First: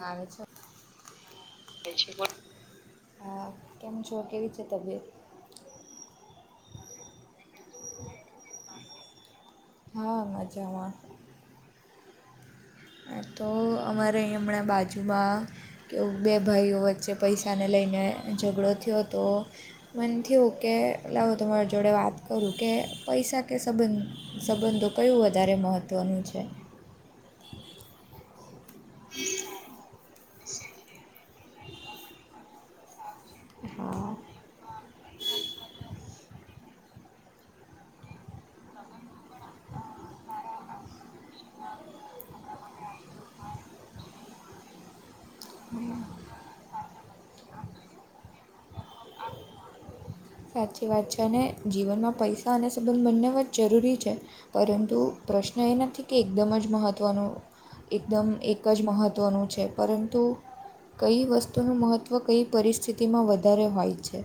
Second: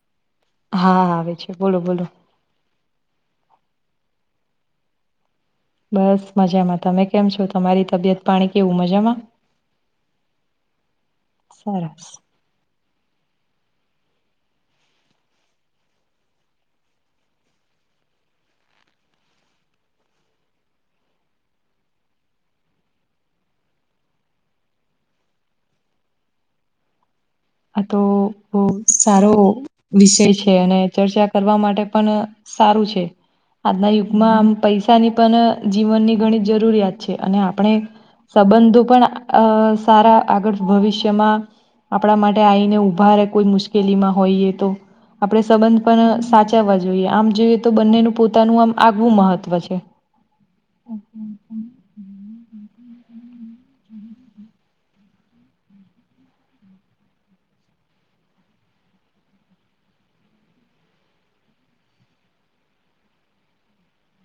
આવે છે હા આવે છે બોલો બોલો આ કેમ છો કેવી છે તબિયત? બસ મજામાં તમે કેમ છો તમારી તબિયત પાણી કેવું મજામાં? હા મજામાં. સરસ. તો અમારે હમણાં બાજુમાં કે બે ભાઈઓ વચ્ચે પૈસાને લઈને ઝઘડો થયો તો મન થયું કે એટલે હું તમારી જોડે વાત કરું કે પૈસા કે સંબંધ? સંબંધો કયું વધારે મહત્ત્વનું છે? આ તો બહ સારો વિષય છે અને ચર્ચા કરવા માટે પણ સારું છે. આજના હા યુગમાં આમ પૈસાની પણ જીવનની ઘણી જ જરૂરિયાત છે અને આપણે સંબંધો પણ સારા આગળ ભવિષ્યમાં આપડા માટે આવીને ઊભા ર કોઈ મુશ્કેલીમાં હોઈએ તો. આપણે સંબંધ પણ સાચવવા જોઈએ આમ જોઈએ તો બંનેનું પોતાનું આમ આગવું મહત્ત્વ છે. સાચી વાત છે અને જીવનમાં પૈસા અને સંબંધ બંને વ જરૂરી છે. પરંતુ પ્રશ્ન એ નથી કે એકદમ જ મહત્ત્વનો એકદમ એક જ મહત્ત્વનું છે પરંતુ કઈ વસ્તુનું મહત્ત્વ કઈ પરિસ્થિતિમાં વધારે હોય છે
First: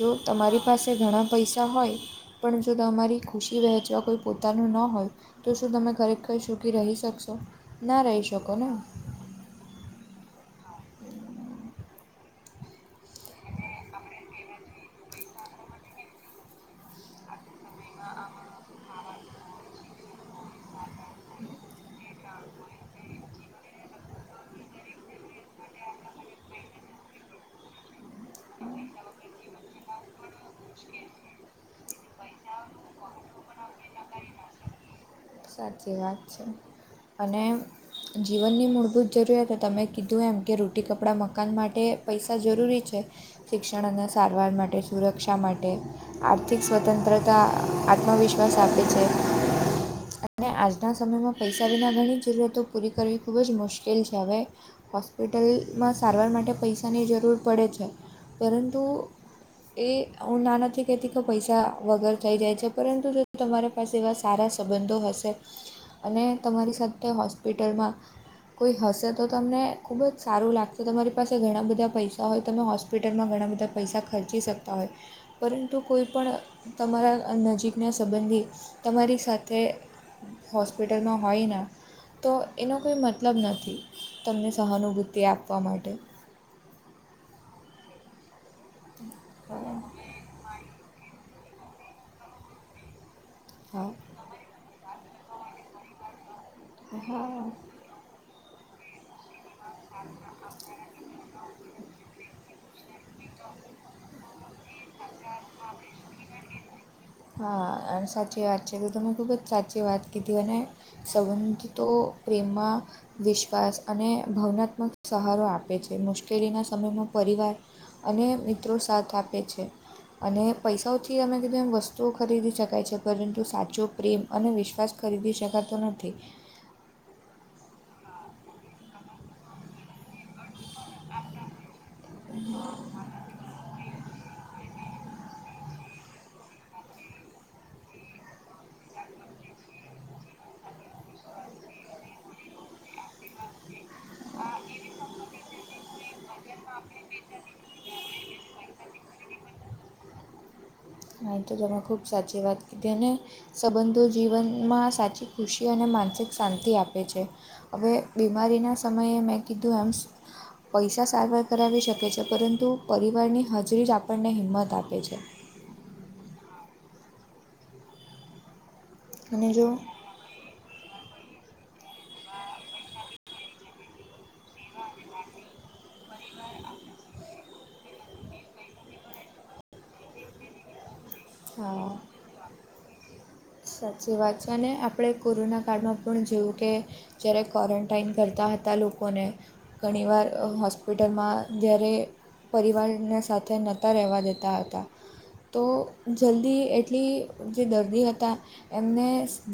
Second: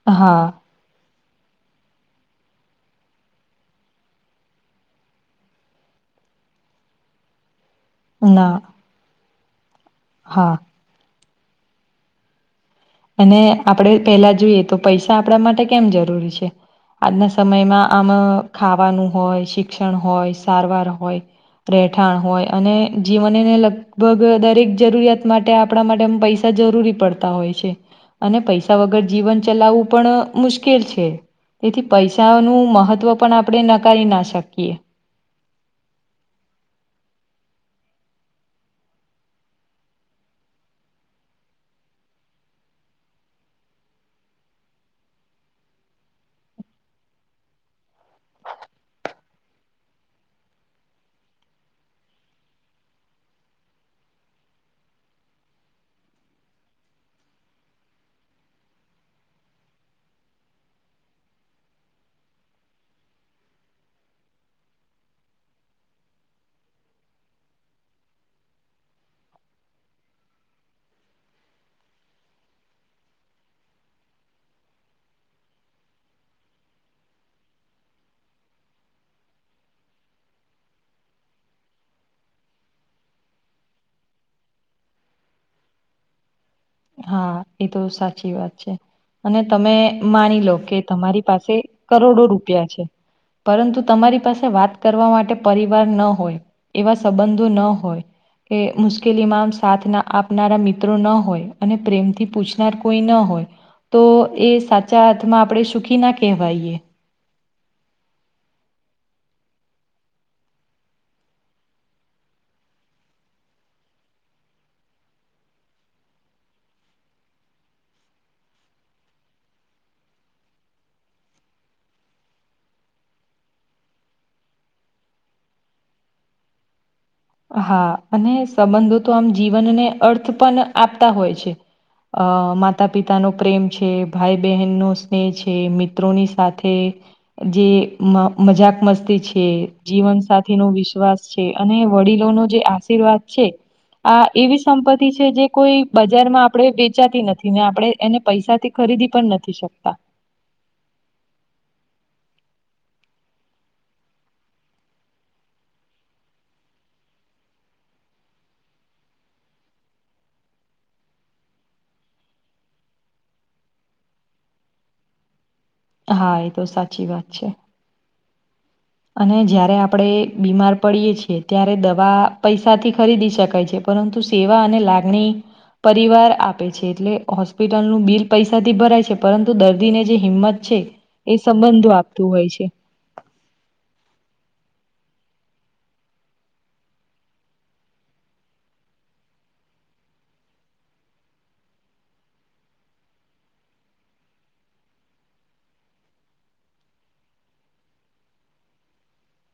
જો હા તમારી પાસે ઘણા પૈસા હોય પણ જો તમારી ખુશી વહેંચવા કોઈ પોતાનું ન હોય. તો શું તમે ખરેખર સુૂકી રહી શકશો ના રહી શકો ને. હા. એ. અને આપણે પેલા જોઈએ તો પૈસા આપણા માટે કેમ જરૂરી છે આજના સમયમાં આમ ખાવાનું હોય શિક્ષણ હોય સારવાર હોય રહેઠાણ હોય. અને જીવન એને લગભગ દરેક જરૂરિયાત માટે આપણા માટેમ પૈસા જરૂરી પડતા હોય છે. અને પૈસા વગર જીવન ચલાવવું પણ મુશ્કેલ છે તેથી પૈસાનુંું મહત્ત્વ પણ આપણે નકારી ના શકીએ. સાચી વાત છે અને. જીવનની મૂળભૂત જરૂરિયાતો તમે કીધું એમ કે રોટી કપડાં મકાન માટે પૈસા જરૂરી છે. શિક્ષણ અને સારવાર માટે સુરક્ષા માટે. આર્થિક સ્વતંત્રતા આત્મવિશ્વાસ આપે છે. અને આજના સમયમાં પૈસાારીના ઘણી જરૂરિયાતો પૂરી કરવી ખુબજ મુશ્કેલ છે હવે. હોસ્પિટલમાં સારવાર માટે પૈસાની જરૂર પડે છે પરંતુ. એ હું નાનાથી કહેતી કે પૈસા વગર થઈ જાય છે પરંતુ જો તમારે. પા જે એવા સારા સંબંધો હશે અને તમારી સાથે હોસ્પિટલમાં. કોઈ હશે તો તમને ખૂબજ સારું લાગશે તમારી પાસે ઘણા બધા પૈસા હોય તમે હો. હોસ્પિટલમાં ઘણા બધા પૈસા ખર્ચી શકતા હોય. પરંતુ કોઈ પણણ તમારા નજીકના સંબંધી તમારી સાથે. હોસ્પિટલમાં હોય ને. તો એનો કોઈ મતલબ નથી તમને સહાનુભૂતિ આપવા માટે. હા એ તો સાચી વાત છે અને તમે માની લો કે. તમારી પાસે કરોડો રૂપિયા છે પરંતુ હા તમારી. પા વાત કરવા માટે પરિવાર ન હોય એવા હા હા સંબંધો ના હોય. કે મુશ્કેલીમાં આમ સાથ ના આપનારા મિત્રો ન હોય. અને પ્રેમથી પૂછનાર કોઈ ના હોય. તો એ સાચા હાથમાં આપણે સુખી ના કહેવાયએ. હા અને સાચી વાત છે તો તમેમે ખૂબજ સાચી વાત કીધ અને. સંબંધ તો પ્રેમમાં. વિશ્વાસ અને ભાવનાત્મક સહારો આપે છે મુશ્કેલીના સમયમાં પરિવાર. અને મિત્રો સાથ આપે છે અને પૈસાઓથી અમે કીધું એ વસ્તુ. ો ખરીદી શકાય છે પરંતુ સાચો પ્રેમ અને વિશ્વાસ ખરીદી શકાતો નથી. હા અને સંબંધો તો આમ જીવનને અર્થ. પણ આપતા હોય છે માતા પિતાનો. પ્રેમ છે ભાઈ બહેનનોો સ્નેહ છે મિત્રોની સાથે. જે મજાક મસ્તી છે જીવનસાથી નો વિશ્વાસ છે અને. વડીલો નો જે આશીર્વાદ છે. આ એવી સંપત્તિ છે જે કોઈ બજારમાં આપડણે વેચાતી નથી ને આપણે. એને પૈસા થી ખરીદી પણ નથી શકતા અહી તો તમે ખૂબ સાચી વાત કીધી ને. સંબંધો જીવનમાં સાચી ખુશી અને માનસિક શાંતિ આપે છે. હવે બીમારીના સમયે મેં કીધું એમ. પૈસા સારવાર કરાવી શકે છે પરંતુ પરિવારની હજરી જ આપણને હિંમત આપે છે. હા એ તો સાચી વાત છે. અને જયારે આપણે બીમાર પડીયએ છીએ ત્યારે દવા પૈસા થી ખરીદી શકાય છે. પરંતુ સેવા અને લાગણી પરિવાર આપે છે એટલે. હોસ્પિટલનુંું બિલ પૈસાથી ભરાય છે પરંતુ દર્દીને જે હિંમત છે એ હા સંબંધો આપે. તુ હોય છે. સાચી વાત છે અને આપડે કોરોના કાળમાં પણ જોયું કે જ્યારે ક્વોરન્ટાઈન કરતા હતા લોકોને ઘણીવાર અ હોસ્પિટલમાં જ્યારે પરિવારને સાથે નહોતા રહેવા દેતા હતા તો જલ્દી એટલી જે દર્દી હતા એમને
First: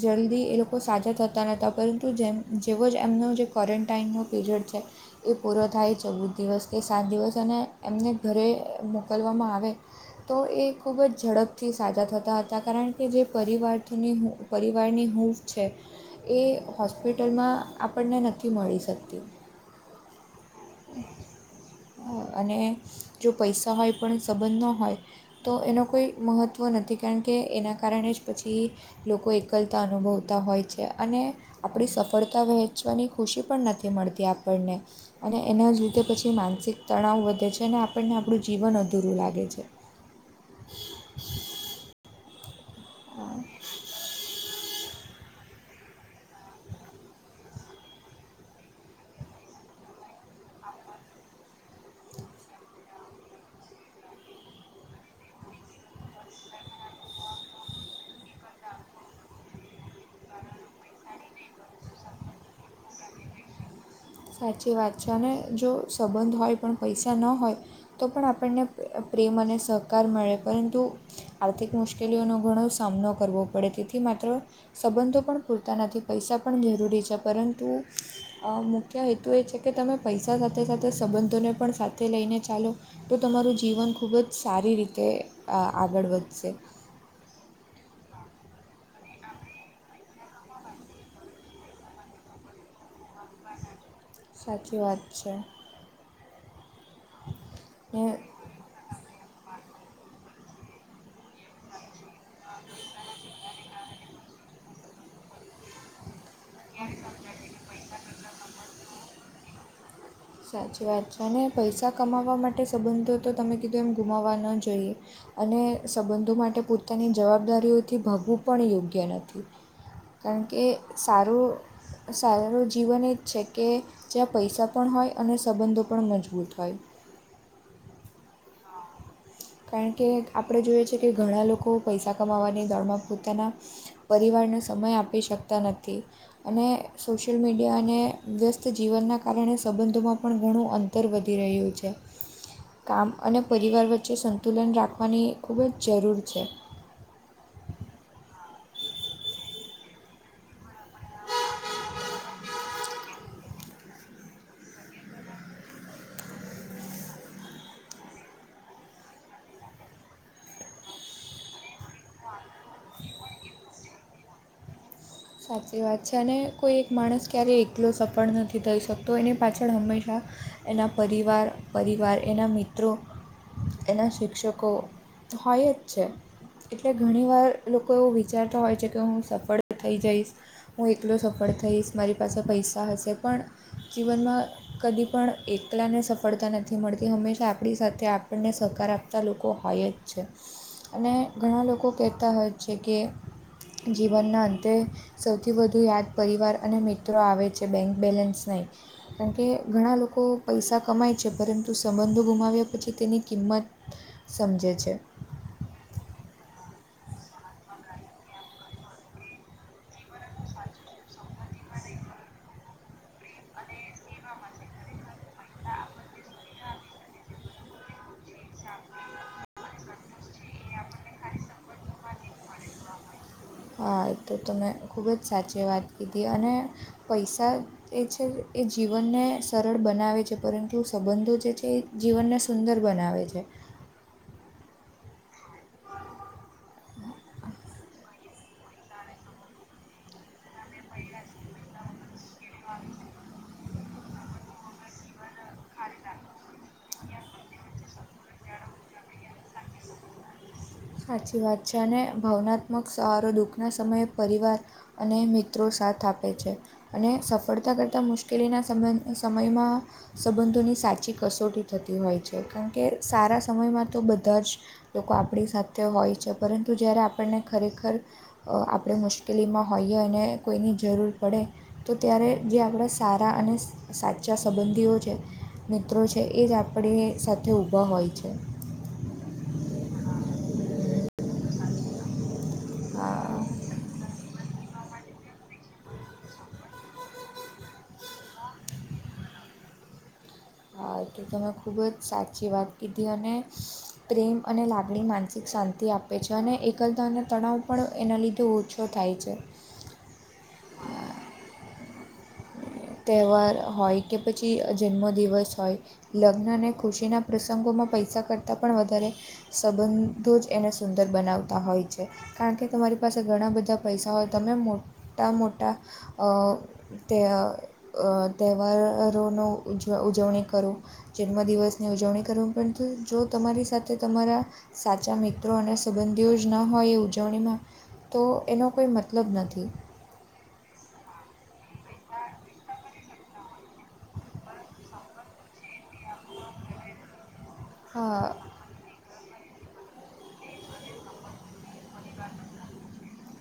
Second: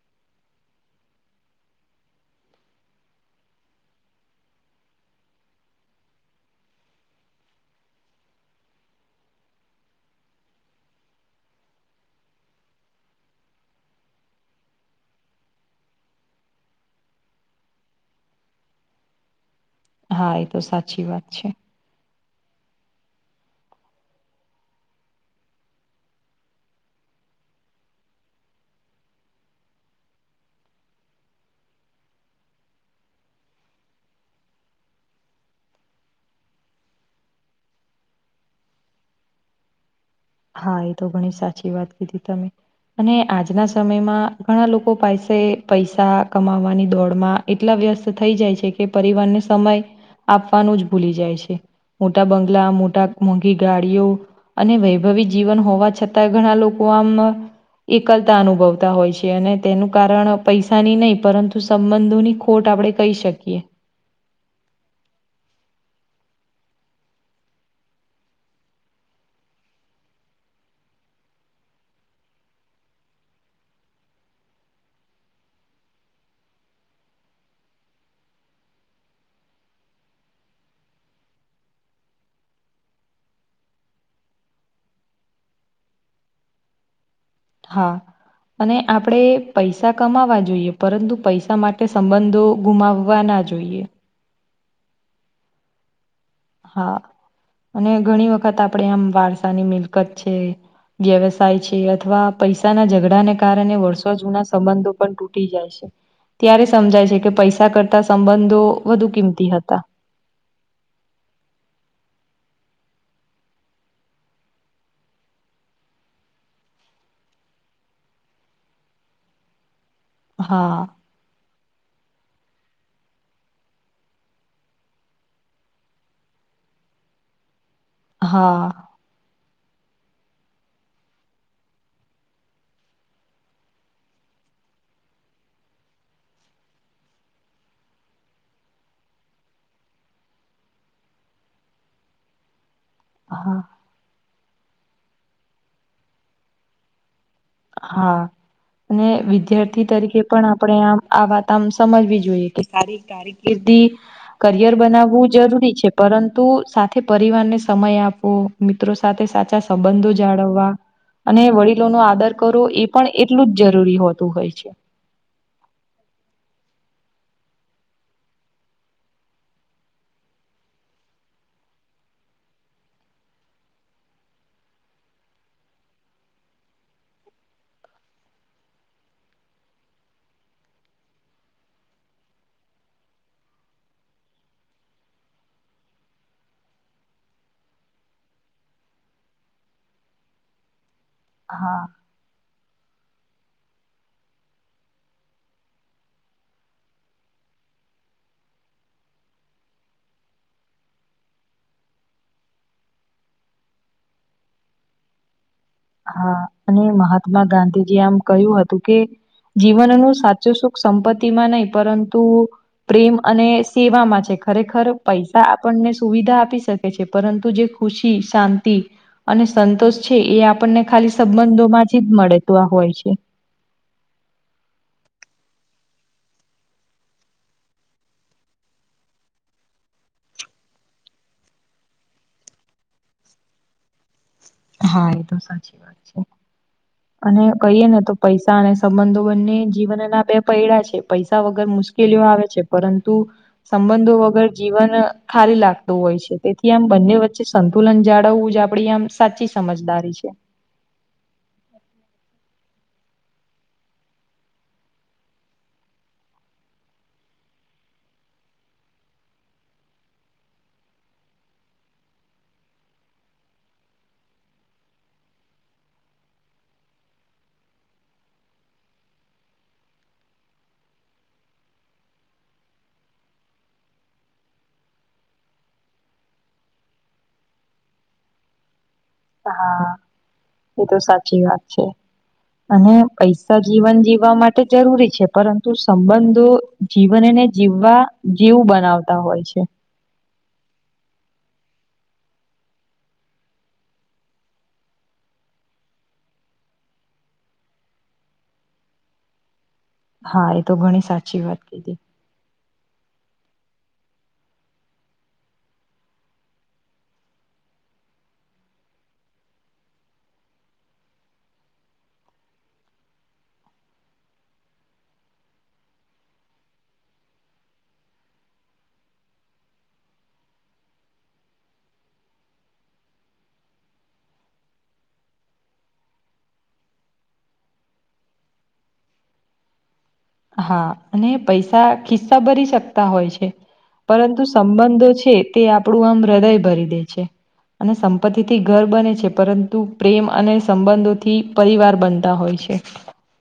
જલ્દી એ લોકો સાજા થતા નહોતા પરંતુ જેમ જેવો જ એમનો જે [unintelligible] પીરિયડ છે એ પૂરો થાય ચૌદ દિવસ કે સાત દિવસ અને એમને ઘરે મોકલવામાં આવે તો એ ખૂબ જ ઝડપથી સાજા થતા હતા કારણ કે જે પરિવાર [unintelligible] પરિવારની હૂફ છે. એ હોસ્પિટલમાં આપણને નથી મળી શકતી. હા એ તો સાચી વાત છે. અને જો પૈસા હોય પણ સંબંધ ન હોય તો એનો કોઈ મહત્ત્વ નથી કારણ કે એના કારણે જ પછી લોકો એકલતા અનુભવતા હોય છે અને આપણી સફળતા વહેંચવાની ખુશી પણ નથી મળતી આપણને. અને એના જ લીધે પછી માનસિક તણાવ વધે છે અને આપણને આપણું જીવન અધૂરું લાગે છે. હા એ તો ઘણી સાચી વાત કીધી તમે અને આજના સમયમાં ઘણા લોકો પાસે પૈસા કમાવાની દોડ માં એટલા વ્યસ્ત થઈ જાય છે કે પરિવારને સમય આપવાનું જ ભૂલી જાય છે. મોટા બંગલા મોટા મોંઘી ગાડીઓ અને વૈભવી જીવન હોવા છતાં ઘણા લોકો આમ એકલતા અનુભવતા હોય છે અને તેનું કારણ પૈસાની નહી પરંતુ સંબંધોની ખોટ આપડે કહી શકીએ. સાચી વાત છે અને જો સંબંધ હોય પણ પૈસા ન હોય તો પણ આપણને પ્રેમ અને સહકાર મળે પરંતુ આર્થિક મુશ્કેલીઓનો ઘણો સામનો કરવો પડે તેથી માત્ર સંબંધો પણ પૂરતા નથી પૈસા પણ જરૂરી છે પરંતુ અમ ખ્ય હેતુ એ છે કે તમે પૈસા સાથે સાથે સંબંધોને પણ સાથે લઈને ચાલો તો તમારું જીવન ખૂબ જ સારી રીતે આ આગળ વધશે. હા અને આપણે પૈસા કમાવા જોઈએ પરંતુ પૈસા માટે સંબંધો ગુમાવવા ના જોઈએ. સાચી વાત છે. હા અને ને ઘણી વખત આપણેે આમ વારસાની મિલકત છે વ્યવસાય છે અથવા પૈસા ના ઝઘડાને કારણે વર્ષો જૂના સંબંધો પણ તૂટી જાય છે. ત્યારે સમજાય છે કે પૈસા કરતા સંબંધો વધુ કિંમતી હતા. સાચી વાત છે અને પૈસા કમાવવા માટે સંબંધો તો તમે કીધું એમ ગુમાવવા ન જોઈએ. અને સંબંધો માટે પોતાની જવાબદારીઓથી ભાગવું પણ યોગ્ય નથી. [inaudible] કારણ કે સારું સારારું જીવન એ જ છે કે જ્યાં પૈસા પણ હોય અને સંબંધો પણ મજબૂત હોય. હા. કારણ કે આપણે જોઈએ છે કે ઘણા લોકો પૈસા કમાવાની દોડમાં પોતાના પરિવારને સમય આપી શકતા નથી. અને સોશિયલ મીડિયા અને વ્યસ્ત જીવનના કારણે સંબંધોમાં પણ ઘણું અંત તર વધી રહ્યું છે કામ અને હા પરિવાર વચ્ચે સંતુલન રાખવાની ખૂબ જ જરૂર છે. હા. અને વિદ્યાર્થી તરીકે પણ આપણે આમ આ વાત આમ સમજવી જોઈએ કે સારી [unintelligible] કારીકિર્દી કરિયર બનાવવું જરૂરી છે પરંતુ સાથે પરિવારને સમય આપવો મિત્રો સાથે સાચા સંબંધો જાળવવા અને વડીલો નો આદર- કરો એ પણ એટલું જ જરૂરી હોતું હોય છે. સાચી વાત છે અને કોઈ એક માણસ ક્યારેય એકલો સફળ નથી થઈ શકતો એની પાછળ હંમેશા એના પરિવાર પરિવાર એના મિત્રો હ [unintelligible] એના શિક્ષકો હોય જ છે. એટલે ઘણી વાર લોકો એવું વિચારતા હોય છે કે હું સફળ થઈ જઈશ. હું એકલો સફળ થઈશ મારી પાસે પૈસા હશે પણ- જીવનમાં કદી પણ એકલાને સફળતા નથી મળતી હંમેશા આપણી સાથે આપ- આપણને સહકાર આપતા લોકો હોય જ છે અને- ઘણા હા લોકો કહેતા હોય છે કે જીવનના- તે સૌથી વધુ યાદ પરિવાર અને મિત્રો આવે છે બેંક બેલેન્સ નહીં? કારણ કે ઘણા લોકો પૈસા કમાય છે પરંતુ સંબંધો ગુમાવ્યા પછી તેની કિંમત- સમજે છે. હા અને મહાત્મા ગાંધીજી આમ કહ્યું હતું કે જીવનનું- સાચો સુખ સંપત્તિ માં નહી પરંતુ પ્રેમ અને સેવામાંમાં છે ખરેખર- પૈસા આપણને સુવિધા આપી શકે છે પરંતુ જે ખુશી શાંતિ- અને સંતોષ છે એ આપણને ખાલી સંબંધો માંથી જ મળે તો આ હોય છે. હા તો તં ખૂબ જ સાચી વાત કીધી અને પૈસા- એ છે એ જીવનને સરળ બનાવે છે પરંતુ સંબંધો જે છે. એ- જીવનને સુંદર બનાવે છે. હા એ તો સાચી વાત છે અને કહીએ ને તો. પૈસા અને સંબંધો બંને જીવન ના બે પૈડા છે પૈસા વગર મુશ્કેલીઓ આવે. પરંતુ સંબંધો વગર જીવન ખારી લાગતું હોય છે. તેથી- એ આમ બંને વચ્ચે સંતુલન જાળવવું જ આપડી આમ સાચી સમજદારી છે. સાચી વાત છે અને ભાવનાત્મક સહારો દુઃખના સમયે પરિવાર- અને મિત્રો સાથ આપે છે. અને સફળતા કરતાં મુશ્કેલીના સમ સમયમાં- સંબંધોની સાચી કસોટી થતી હોય છે કારણ કે સારા સમયમાં તો બધા જ- લોકો આપણી સાથે હોય છે પરંતુ જય્યારે આપણને ખરેખર- આપણે મુશ્કેલીમાં હોઈએ અને કોઈની જરૂર પડે- તો ત્યારે જે આપણા સારા અને- સાચા સંબંધીઓ છે મિત્રો છે એ જ આપણી સાથે ઊભા હોય છે. હા એ તો સાચી વાત છે. અને હા પૈસા જીવન જીવવા માટે જરૂરી છે પરંતુ સંબંધો- જીવનને જીવવા જેવું બનાવતા હોય છે. એલે તમે ખૂબ જ સાચી વાત કીધી અને- પ્રેમ અને લાગણી માનસિક શાંતિ આપે છે અને એકલતા અને તણાવ પણ એના લીધે ઓછું- શું થાાય છે- હા એ તો ઘણી સાચી વાત કીધી. તહેવાર હોય કે પછી જન્મદિવસ હોય. લગ્ન અને ખુશીના પ્રસંગોમાં પૈસા કરતાં પણ વધારે- સંબંધો જ એને સુંદર બનાવતા હોય છે. કારણ કે તમારી પાસે ઘણા બધા પૈસા હોય તમે મોટા મોટા- તે તહેવારોનો ઉજવ ઉજવણી કરું- જન્મદિવસની ઉજવણી કરવામાં પરંતુ જો તમારી સાથે તમારા સાચા મિત્રો અને સંબંધીઓ જ ના હોય એ ઉજવણીમાં- તો એનો કોઈ મતલબ નથી. હા અને પૈસા ખિસ્સા ભરી શક હોય છે પરંતુ સંબંધો છે તે, આપણું આમ હૃદય ભરી દે છે. અને હા સંપત્તિ થી ઘર બને છે પરંતુ પ્રેમ અને સંબંધોથી પરિવાર બનતા હોય છે.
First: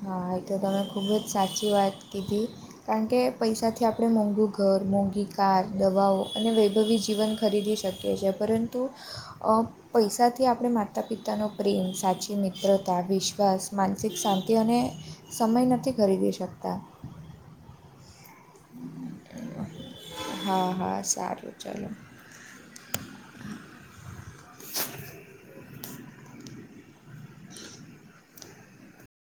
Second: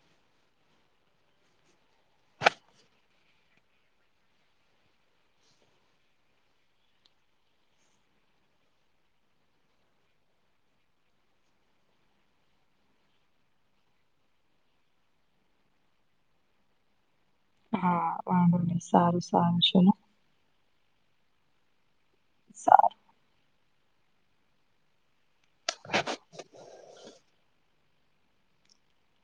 હા તો તમે ખૂબ જ સાચી વાત કીધી. કારણ કે પૈસાથી આપણે મોંઘું ઘર મોંઘી કાર દવાઓ અને વૈભવી જીવન ખરીદી શકીએ- શ છે પરંતુ પૈસાથી આપણે માતા પિતાનો- પ્રેમ સાચી મિત્રતા વિશ્વાસ માનસિક શાંતિ અને- સમય નથી ખરીદી શકતા. હા વાંધ ન સારું સારું છે. હા હા સારું ચલો. સાર [inaudible] [inaudible]